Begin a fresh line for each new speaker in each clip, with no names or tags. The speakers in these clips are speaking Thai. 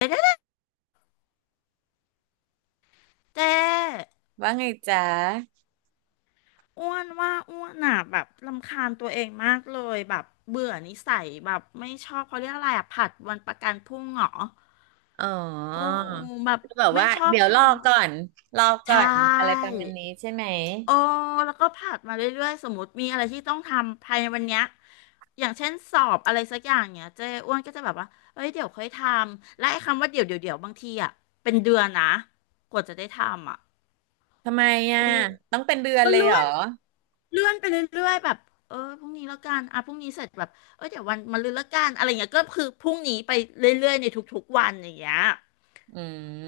เจ๊
ว่าไงจ๊ะ
อ้วนว่าอ้วนอ่ะแบบรำคาญตัวเองมากเลยแบบเบื่อนิสัยแบบไม่ชอบเขาเรียกอะไรอ่ะผัดวันประกันพรุ่งเหรอ
อ๋อ
โอ้แบบ
ก็แบบ
ไม่
ว่า
ชอบ
เดี๋ยว
ท
รอก่อน
ำ
รอก่อ
ใช่
นอะไรประมาณนี้ใช่ไหม
โอ้แล้วก็ผัดมาเรื่อยๆสมมติมีอะไรที่ต้องทำภายในวันเนี้ยอย่างเช่นสอบอะไรสักอย่างเนี้ยเจ๊อ้วนก็จะแบบว่าเอ้ยเดี๋ยวค่อยทำและไอ้คำว่าเดี๋ยวเดี๋ยวเดี๋ยวบางทีอ่ะเป็นเดือนนะกว่าจะได้ทำอ่ะ
ทำไมอ่ะ
อู้
ต้องเป็นเดือน
ก็
เลย
เลื่
เหร
อ
อ
นเลื่อนไปเรื่อยๆแบบเออพรุ่งนี้แล้วกันอ่ะพรุ่งนี้เสร็จแบบเออเดี๋ยววันมะรืนแล้วกันอะไรเงี้ยก็คือพรุ่งนี้ไปเรื่อยๆในทุกๆวันอย่างเงี้ย
อื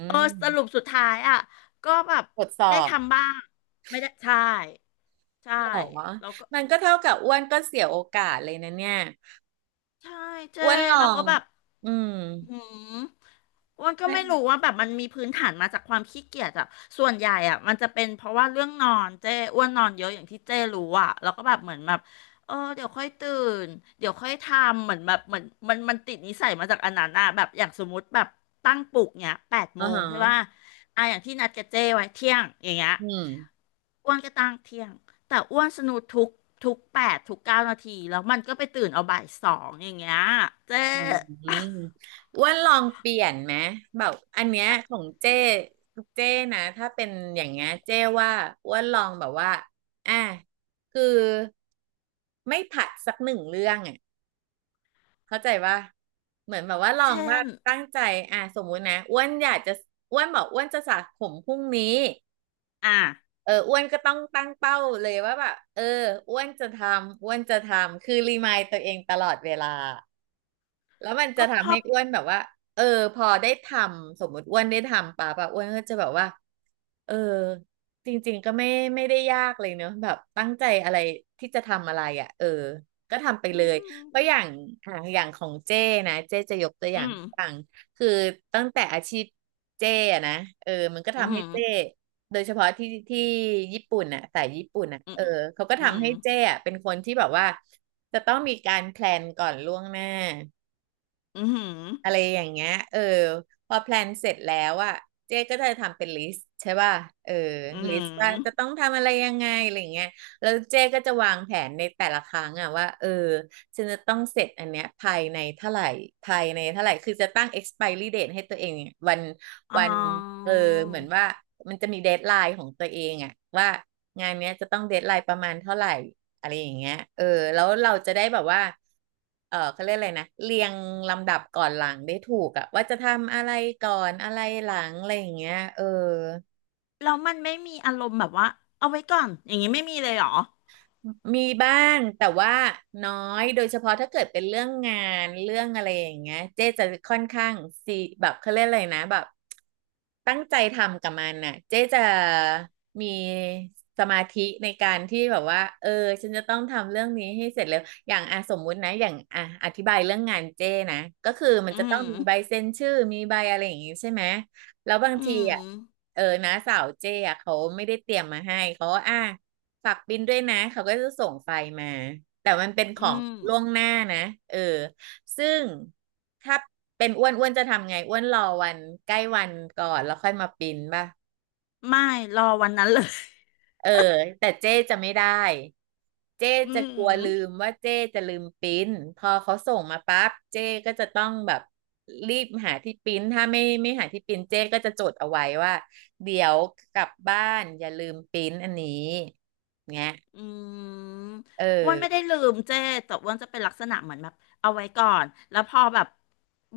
เออส
ม
รุปสุดท้ายอ่ะก็แบบ
ทดส
ได้
อบ
ทำบ้างไม่ได้ใช่ใช่
เหรอ
แล้วก็
มันก็เท่ากับอ้วนก็เสียโอกาสเลยนะเนี่ย
ใช่เจ้
อ้วนลอ
แล้วก็
ง
แบบ
อืม
อืมอ้วนก็
เนี่ย
ไม่รู้ว่าแบบมันมีพื้นฐานมาจากความขี้เกียจอะส่วนใหญ่อะมันจะเป็นเพราะว่าเรื่องนอนเจ้อ้วนนอนเยอะอย่างที่เจ้รู้อะแล้วก็แบบเหมือนแบบเออเดี๋ยวค่อยตื่นเดี๋ยวค่อยทำเหมือนแบบเหมือนมันติดนิสัยมาจากอันนั้นอะแบบอย่างสมมติแบบตั้งปลุกเนี้ยแปด
อ๋อ
โมง
ฮะ
ใช่ป่ะอ่ะอย่างที่นัดกับเจ้ไว้เที่ยงอย่างเงี้ย
อืม
อ้วนก็ตั้งเที่ยงแต่อ้วนสนุกทุกแปดทุกเก้านาทีแล้วมันก็ไปตื่นเอาบ่ายสองอย่างเงี้ยเจ
อืมอ้วนลองเปลี่ยนไหมแบบอันเนี้ยของเจ้เจ้นะถ้าเป็นอย่างเงี้ยเจ้ว่าอ้วนลองแบบว่าอ่ะคือไม่ผัดสักหนึ่งเรื่องอ่ะเข้าใจว่าเหมือนแบบว่าลอง
เช่
ว่า
น
ตั้งใจอ่ะสมมุตินะอ้วนอยากจะอ้วนบอกอ้วนจะสระผมพรุ่งนี้
อ่ะ
เอออ้วนก็ต้องตั้งเป้าเลยว่าแบบเอออ้วนจะทำอ้วนจะทำคือรีมายตัวเองตลอดเวลา แล้วมันจะ
ก็พ
ทำ
อ
ให้อ้วนแบบว่าเออพอได้ทำสมมติอ้วนได้ทำป่ะป่ะอ้วนก็จะแบบว่าเออจริงๆก็ไม่ไม่ได้ยากเลยเนอะแบบตั้งใจอะไรที่จะทำอะไรอ่ะเออก็ทำไป
อื
เลย
ม
เพราะอย่างอ่ะอย่างของเจ้นะเจ้จะยกตัวอ
อื
ย่าง
ม
ต่างคือตั้งแต่อาชีพเจ้อะนะเออมันก็
อื
ทำให้
ม
เจ้โดยเฉพาะที่ญี่ปุ่นน่ะสายญี่ปุ่นน่ะ
อืม
เออเขาก็
อืม
ทำให้เจ้อะเป็นคนที่แบบว่าจะต้องมีการแพลนก่อนล่วงหน้า
อืม
อะไรอย่างเงี้ยเออพอแพลนเสร็จแล้วอะเจ๊ก็จะทำเป็นลิสต์ใช่ป่ะเออ
อื
ลิสต์ว่าจะ
ม
ต้องทำอะไรยังไงอะไรอย่างเงี้ยแล้วเจ๊ก็จะวางแผนในแต่ละครั้งอะว่าเออฉันจะต้องเสร็จอันเนี้ยภายในเท่าไหร่ภายในเท่าไหร่คือจะตั้ง expiry date ให้ตัวเองเนี่ยวัน
อ๋อ
วันเออเหมือนว่ามันจะมีเดดไลน์ของตัวเองอะว่างานเนี้ยจะต้องเดดไลน์ประมาณเท่าไหร่ อะไรอย่างเงี้ยเออ แล้วเราจะได้แบบว่า เออ เขาเรียกอะไรนะเรียงลำดับก่อนหลังได้ถูกอะว่าจะทำอะไรก่อนอะไรหลังอะไรอย่างเงี้ยเออ
แล้วมันไม่มีอารมณ์แบบว่าเอาไว้ก่อนอย่างนี้ไม่มีเลยเหรอ
มีบ้างแต่ว่าน้อยโดยเฉพาะถ้าเกิดเป็นเรื่องงานเรื่องอะไรอย่างเงี้ยเจ๊จะค่อนข้างซีแบบเขาเรียกอะไรนะแบบตั้งใจทำกับมันน่ะเจ๊จะมีสมาธิในการที่แบบว่าเออฉันจะต้องทำเรื่องนี้ให้เสร็จเร็วอย่างอ่ะสมมุตินะอย่างอ่ะอธิบายเรื่องงานเจ๊นะก็คือมัน
อื
จะต้อง
ม
มีใบเซ็นชื่อมีใบอะไรอย่างงี้ใช่ไหม แล้วบาง
อื
ที
ม
อ่ะ เออนะสาวเจ้อะเขาไม่ได้เตรียมมาให้ เขาก็อ่ะฝากบินด้วยนะ เขาก็จะส่งไฟล์มา แต่มันเป็นข
อื
อง
ม
ล่วงหน้านะ เออ ซึ่งถ้าเป็นอ้วนอ้วนจะทำไงอ้วนรอวันใกล้วันก่อนแล้วค่อยมาปริ้นป่ะ
ไม่ รอวันนั้นเลย
เออ แต่เจ๊จะไม่ได้เจ๊
อื
จะกลัว
ม
ลืมว่าเจ๊จะลืมปริ้นพอเขาส่งมาปั๊บเจ๊ก็จะต้องแบบรีบหาที่ปริ้นถ้าไม่หาที่ปริ้นเจ๊ก็จะจดเอาไว้ว่าเดี๋ยวกลับบ้านอย่าลืมปริ้นอันนี้เงี้ย
อืม
เ
อ้วนไม่ได้
ออ
ลืมเจ้แต่อ้วนจะเป็นลักษณะเหมือนแบบเอาไว้ก่อนแล้วพอแบบ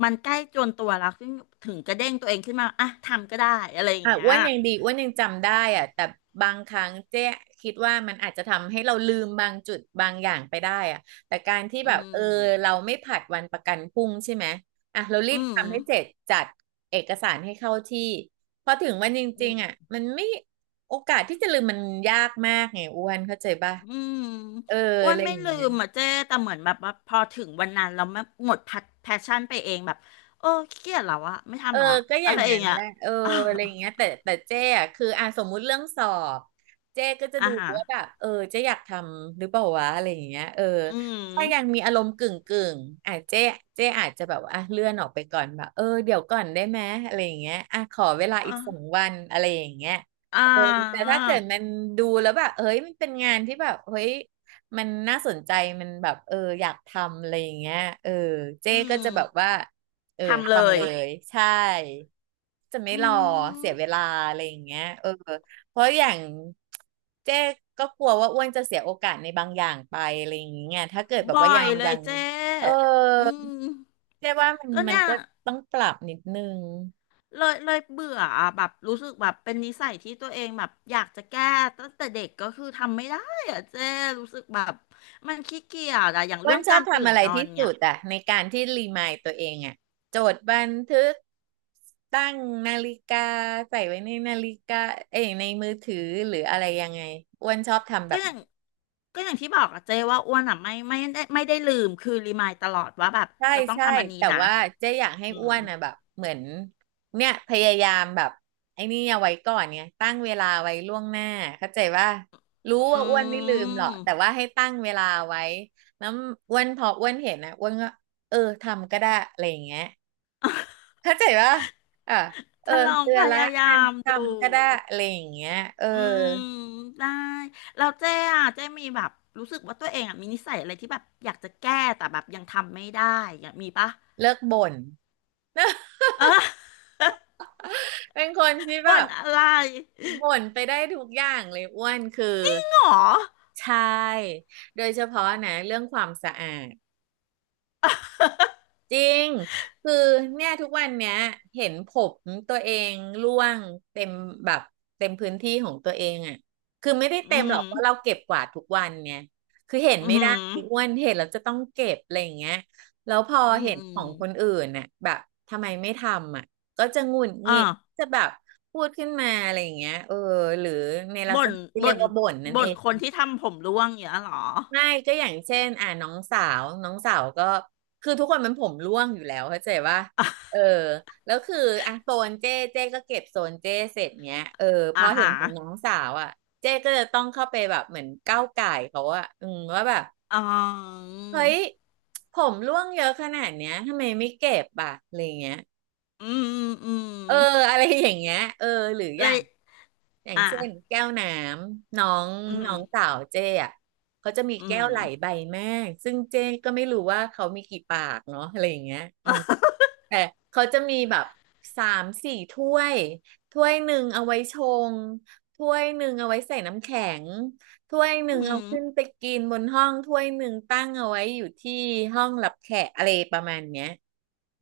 มันใกล้จวนตัวแล้วถึงกระเด้งตัวเองขึ้นมาอ่ะทำก็ได้อะไรอย่าง
ค่ะ
เงี้ย
อ้วนยังดีอ้วนยังจำได้อะแต่บางครั้งเจ๊คิดว่ามันอาจจะทำให้เราลืมบางจุดบางอย่างไปได้อะแต่การที่
อื
แบบเออเรา
ม
ไม่ผัดวันประกันพรุ่งใช่ไหมอ่ะเรารี
อื
บ
ม
ทำให้เสร็จจัดเอกสารให้เข้าที่พอถึงวันจ
อื
ริง
ม
ๆอ่ะมันไม่โอกาสที่จะลืมมันยากมากไงอ้วนเข้าใจป่ะ
อืม
เออ
อ้ว
อะ
น
ไร
ไม่
อย่าง
ลื
เงี้ย
มอ่ะเจ้แต่เหมือนแบบว่าพอถึงวันนั้นเราไม่หมดแพชชั่นไปเองแบบโอ้ขี้เกียจแล้วอะไม่
เออ
ทำละ
ก็อ
อะ
ย่า
ไร
ง
อ
นั้
ย่าง
น
เงี้
แห
ย
ละเออ
อ
อะไรอย่างเงี้ยแต่เจ๊อะคืออ่ะสมมุติเรื่องสอบเจ๊ก็จะ
่า
ดู
ฮะ
ว่าแบบเออเจ๊อยากทำหรือเปล่าวะอะไรอย่างเงี้ยเออ
อืม
ถ้ายังมีอารมณ์กึ่งกึ่งอ่ะเจ๊อาจจะแบบว่าอ่ะเลื่อนออกไปก่อนแบบเออเดี๋ยวก่อนได้ไหมอะไรอย่างเงี้ยอ่ะขอเวลาอีกสอง
อ่า
วันอะไรอย่างเงี้ย
อ่
เออแต่
า
ถ้าเกิดมันดูแล้วแบบเฮ้ยมันเป็นงานที่แบบเฮ้ยมันน่าสนใจมันแบบเอออยากทำอะไรอย่างเงี้ยเออเจ๊
อื
ก็
ม
จะแบบว่า เออ
ทำเล
ทำเล
ย
ไมยใช่จะไม่
อื
รอ
ม
เสียเวลาอะไรอย่างเงี้ยเออเพราะอย่างเจ๊ก็กลัวว่าอ้วนจะเสียโอกาสในบางอย่างไปอะไรอย่างเงี้ยถ้าเกิดแบบ
บ่อ
ว่ายั
ย
ง
เล
ยั
ย
ง
เจ๊
เออ
อืม
เจ๊ว่ามัน
ก็
มัน
เนี่ย
ก็ต้องปรับนิดนึง
เลยเบื่ออะแบบรู้สึกแบบเป็นนิสัยที่ตัวเองแบบอยากจะแก้ตั้งแต่เด็กก็คือทำไม่ได้อะเจ๊รู้สึกแบบมันขี้เกียจอะอย่าง
อ้ว
เรื่อ
น
ง
ชอ
กา
บ
รตื่
ทำ
น
อะไร
นอน
ที่
เนี่
สุ
ย
ดอะในการที่รีมายตัวเองอะจดบันทึกตั้งนาฬิกาใส่ไว้ในนาฬิกาเอ้ยในมือถือหรืออะไรยังไงอ้วนชอบทำแบ
ก็อ
บ
ย่างก็อย่างที่บอกอะเจ๊ว่าอ้วนอะไม่ได้ลืมคือรีมายตลอดว่าแบบ
ใช่
จะต้อง
ใช่
ทำอันนี้
แต่
นะ
ว่าเจ๊อยากให้
อื
อ้
ม
วนนะแบบเหมือนเนี่ยพยายามแบบไอ้นี่เอาไว้ก่อนเนี่ยตั้งเวลาไว้ล่วงหน้าเข้าใจว่ารู้
อื
ว่าอ้วนไม่ลืมหรอกแต่
ม
ว่าให้ตั้งเวลาไว้แล้วอ้วนพออ้วนเห็นนะอ้วนก็เออทำก็ได้อะไรอย่างเงี้ยเข้าใจว่าอ่ะเออ
จะลอง
เตือ
พ
นละ
ยายา
อ่ะ
มดู
ทำก็ได้อะไรอย่างเงี้ยเออ
อืมได้แล้วเจ๊อะเจ๊มีแบบรู้สึกว่าตัวเองอะมีนิสัยอะไรที่แบบอยากจะแก้แต่แบบยังทำไม่ได้อยากมีปะ
เลิกบ่น
เออ
เป็นคนที่ แบ
บ่น
บ
อะไร
บ่นไปได้ทุกอย่างเลยอ้วนคือ
หรอ
ใช่โดยเฉพาะนะเรื่องความสะอาดจริงคือเนี่ยทุกวันเนี้ยเห็นผมตัวเองร่วงเต็มแบบเต็มพื้นที่ของตัวเองอ่ะคือไม่ได้
อื
เต็มหรอ
ม
กเพราะเราเก็บกวาดทุกวันเนี่ยคือเห็น
อื
ไม่ได้อ้
ม
วนเห็นเราจะต้องเก็บอะไรอย่างเงี้ยแล้วพอ
อืม
เห็น
อ
ของคน
ม
อื่นน่ะแบบทำไมไม่ทำอ่ะก็จะหงุดห
อ่า
งิดจะแบบพูดขึ้นมาอะไรอย่างเงี้ยเออหรือในลัก
บ่
ษ
น
ณะที่
บ่
เรียก
น
ว่าบ่นนั่น
บ่
เอ
น
ง
คนที่ทำผมร่วงอย่างเงี้ยหรอ
ไม่ก็อย่างเช่นอ่าน้องสาวก็คือทุกคนมันผมร่วงอยู่แล้วเข้าใจว่าเออแล้วคืออ่ะโซนเจ้ก็เก็บโซนเจ้เสร็จเนี้ยเออพ
อ่า
อเห็
ฮะ
นของน้องสาวอ่ะเจ้ก็จะต้องเข้าไปแบบเหมือนก้าวก่ายเขาอ่ะอืมว่าแบบ
อ๋อ
เฮ้ยผมร่วงเยอะขนาดเนี้ยทำไมไม่เก็บอ่ะอะไรเงี้ย
อืมอืม
เอออะไรอย่างเงี้ยเออหรืออ
เล
ย่า
ย
ง อย่าง
อ่า
เช่นแก้วน้ำน้อง
อื
น้
ม
องสาวเจ้อะเขาจะมี
อื
แก้
ม
วไหลใบแม่ซึ่งเจ้ก็ไม่รู้ว่าเขามีกี่ปากเนาะอะไรอย่างเงี้ยอืมแต่เขาจะมีแบบสามสี่ถ้วยถ้วยหนึ่งเอาไว้ชงถ้วยหนึ่งเอาไว้ใส่น้ำแข็งถ้วยห
อื
นึ่งเอาขึ้น
ม
ไปกินบนห้องถ้วยหนึ่งตั้งเอาไว้อยู่ที่ห้องรับแขกอะไรประมาณเนี้ย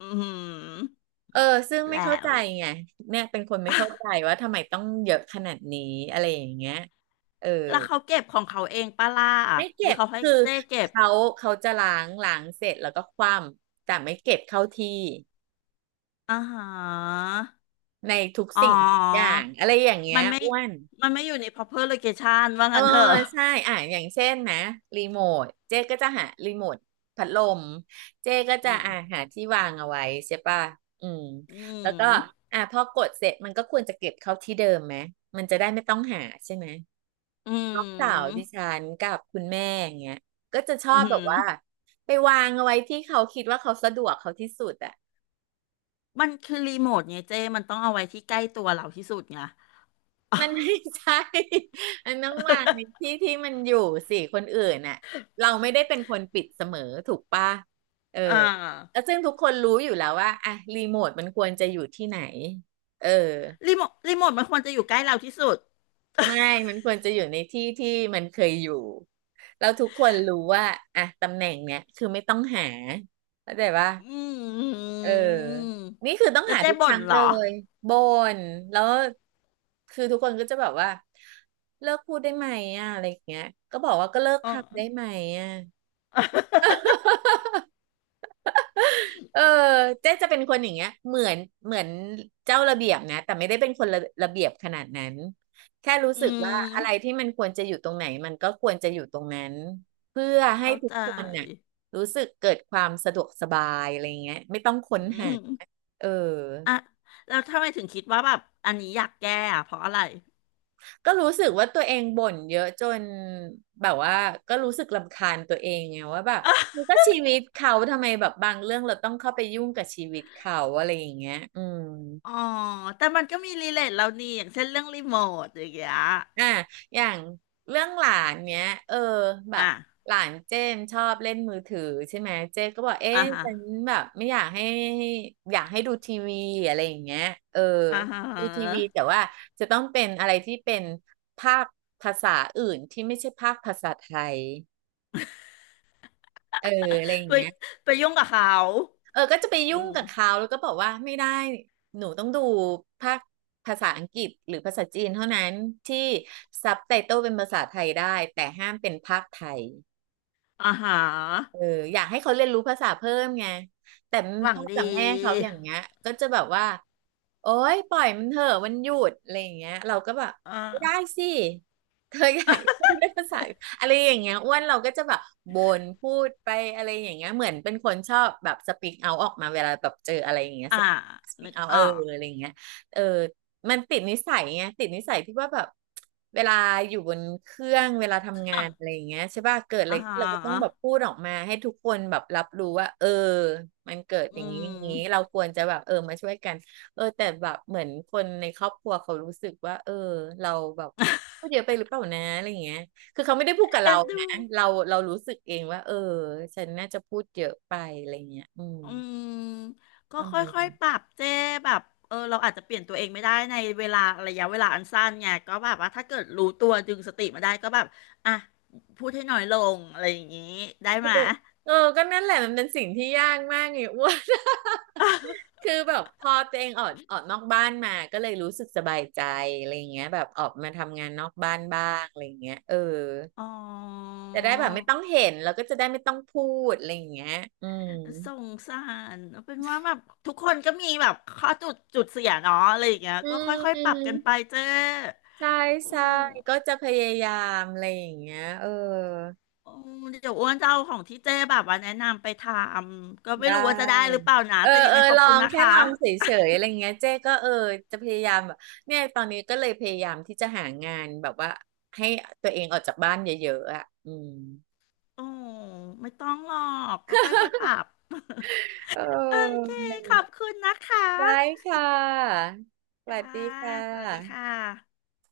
อืม
เออซึ่งไม่เข้า
แล้
ใจ
ว
ไงเนี่ยเป็นคนไม่เข้าใจว่าทำไมต้องเยอะขนาดนี้อะไรอย่างเงี้ยเออ
แล้วเขาเก็บของเขาเองปะล่ะ
ไม่
หรื
เก็
อ
บ
เขาให้
คือ
เจ้เก็บ
เขาเขาจะล้างเสร็จแล้วก็คว่ำแต่ไม่เก็บเข้าที่
อ่าฮะ
ในทุก
อ๋อ
สิ่งทุกอย่างอะไรอย่างเงี้ย
มันไม่
อ้วน
มันไม่อยู่ใน proper location ว่า
เออ
งั้นเถอะ
ใช่อ่ะอย่างเช่นนะรีโมทเจ๊ก็จะหารีโมทพัดลมเจ๊ก็
อื
จะ
ม
อ่ะหาที่วางเอาไว้ใช่ป่ะอืม
อื
แล้วก็
ม
อ่ะพอกดเสร็จมันก็ควรจะเก็บเข้าที่เดิมไหมมันจะได้ไม่ต้องหาใช่ไหม
อื
น้องสาวดิ
ม
ฉันกับคุณแม่อย่างเงี้ยก็จะช
อื
อบแบ
ม
บว่าไปวางเอาไว้ที่เขาคิดว่าเขาสะดวกเขาที่สุดอะ
มันคือรีโมทไงเจ้มันต้องเอาไว้ที่ใกล้ตัวเราที่สุดไง
มันไม่ ใช่ มันต้องวางในที่ที่มันอยู่สิคนอื่นน่ะเราไม่ได้เป็นคนปิดเสมอถูกปะเออ
อ่
แล้ว
า
ซึ่งทุกคนรู้อยู่แล้วว่าอะรีโมทมันควรจะอยู่ที่ไหนเออ
รีโมทมันควรจะอยู่ใกล้เราที่สุด
ไม่มันควรจะอยู่ในที่ที่มันเคยอยู่เราทุกคนรู้ว่าอะตำแหน่งเนี้ยคือไม่ต้องหาเข้าใจปะ
อื
เออ
ม
นี่คือต้อง
แล้ว
หา
เจ๊
ทุกค
บ่น
รั้ง
เหร
เล
อ
ยบ่นแล้วคือทุกคนก็จะแบบว่าเลิกพูดได้ไหมอ่ะอะไรอย่างเงี้ยก็บอกว่าก็เลิก
อ๋อ
ทำได้ไหมอ่ะ เออเจ๊จะเป็นคนอย่างเงี้ยเหมือนเจ้าระเบียบนะแต่ไม่ได้เป็นคนระเบียบขนาดนั้นแค่รู้
อื
สึกว่า
ม
อะไรที่มันควรจะอยู่ตรงไหนมันก็ควรจะอยู่ตรงนั้นเพื่อให้
เข้า
ทุก
ใจ
คนน่ะรู้สึกเกิดความสะดวกสบายอะไรอย่างเงี้ยไม่ต้องค้
อื
นหา
ม
เออ
อ่ะแล้วทำไมถึงคิดว่าแบบอันนี้อยากแก้อะเพราะอะไร
ก็รู้สึกว่าตัวเองบ่นเยอะจนแบบว่าก็รู้สึกรำคาญตัวเองไงว่าแบบมันก็ชีวิตเขาทำไมแบบบางเรื่องเราต้องเข้าไปยุ่งกับชีวิตเขาอะไรอย่างเงี้ยอืม
อ๋อแต่มันก็มีรีเลทเรานี่อย่างเช่นเรื่องรีโมทอย่างเงี้ย
อ่ะอย่างเรื่องหลานเนี้ยเออแบบ
อ่ะ
หลานเจมชอบเล่นมือถือใช่ไหมเจนก็บอก
อ่า
เอ๊ะ
ฮะ
ฉันแบบไม่อยากให้อยากให้ดูทีวีอะไรอย่างเงี้ยเออ
อ่าฮะ
ดูทีวีแต่ว่าจะต้องเป็นอะไรที่เป็นภาคภาษาอื่นที่ไม่ใช่ภาคภาษาไทย เอออะไรอย่าง
ไป
เงี้ย
ไปยุ่งกับเขา
เออก็จะไป
อื
ยุ่ง
ม
กับเขาแล้วก็บอกว่าไม่ได้หนูต้องดูภาคภาษาอังกฤษหรือภาษาจีนเท่านั้นที่ซับไตเติลเป็นภาษาไทยได้แต่ห้ามเป็นภาคไทย
อ่าฮะ
เอออยากให้เขาเรียนรู้ภาษาเพิ่มไงแต่
หวัง
พ่อ
ดี
กับแม่เขาอย่างเงี้ยก็จะแบบว่าโอ๊ยปล่อยมันเถอะมันหยุดอะไรอย่างเงี้ยเราก็แบบ
อ่า
ไม่ได้สิเธออยากได้ภาษาอะไรอย่างเงี้ยอ้วนเราก็จะแบบบ่นพูดไปอะไรอย่างเงี้ยเหมือนเป็นคนชอบแบบสปีกเอาออกมาเวลาแบบเจออะไรอย่างเงี้ย
อ่า
สปี
นึ
ก
ก
เอา
อ
เออ
อก
อะไรอย่างเงี้ยเออ มันติดนิสัยไงติดนิสัยที่ว่าแบบเวลาอยู่บนเครื่องเวลาทำ
ห
งา
วั
น
ง
อะไรอย่างเงี้ยใช่ป่ะเกิดอะไร
อ่า
ขึ้นเราก็ต้อง
ฮะ
แบบพูดออกมาให้ทุกคนแบบรับรู้ว่าเออมันเกิด
อื
อย่างนี้อย่างนี้เรา
ม
ควรจะแบบเออมาช่วยกันเออแต่แบบเหมือนคนในครอบครัวเขารู้สึกว่าเออเราแบบพูดเยอะไปหรือเปล่านะอะไรอย่างเงี้ยคือเขาไม่ได้พูดกับ
เอ็
เรา
นดู
นะเราเรารู้สึกเองว่าเออฉันน่าจะพูดเยอะไปอะไรอย่างเงี้ยอืม
อืมก็
ประมาณ
ค่อย
เนี้ย
ๆปรับเจ้แบบเออเราอาจจะเปลี่ยนตัวเองไม่ได้ในเวลาระยะเวลาอันสั้นไงก็แบบว่าถ้าเกิดรู้ตัวดึงสติมาได้ก็แบบอ่ะพูดให้น้อยลงอะไรอย่างนี้ได้
ก็
ไหม
จะเออก็นั่นแหละมันเป็นสิ่งที่ยากมากไง อ้วน คือแบบพอตัวเองออกนอกบ้านมา ก็เลยรู้สึกสบายใจอะไรอย่างเงี้ยแบบออกมาทำงานนอกบ้านบ้างอะไรอย่างเงี้ยเออ
อ๋อ
จะได้แบบไม่ต้องเห็นแล้วก็จะได้ไม่ต้องพูดอะไรอย่างเงี้ยอืม
สงสารเป็นว่าแบบทุกคนก็มีแบบข้อจุดเสียเนาะอะไรอย่างเงี้ย
อื
ก็
ม
ค่อย
อื
ๆปรั
ม
บกันไปเจ้
ใช่
อื
ใช่
ม
ก็จะพยายามอะไรอย่างเงี้ยเออ
อืมเดี๋ยวอ้วนจะเอาของที่เจ๊แบบว่าแนะนำไปทำก็
ได
ไม่รู้ว่าจะได้หรือ
้
เปล่านะ
เออ
แต่ยัง
เออ
ไงขอ
ล
บ
อ
คุณ
ง
นะ
แค่
คะ
ลองเฉยๆอะไรเงี้ยเจ๊ก็เออจะพยายามแบบเนี่ยตอนนี้ก็เลยพยายามที่จะหางานแบบว่าให้ตัวเองออกจากบ้านเยอะๆอ่ะอืม
โอ้ไม่ต้องหรอกก็ค่อยๆปรับ
เออ
โอเค
อะไรอย่าง
ข
เงี้
อ
ย
บคุณนะคะ
ได้ค่ะ สวัส
จ้า
ดีค่ะ
สวัสดีค่ะ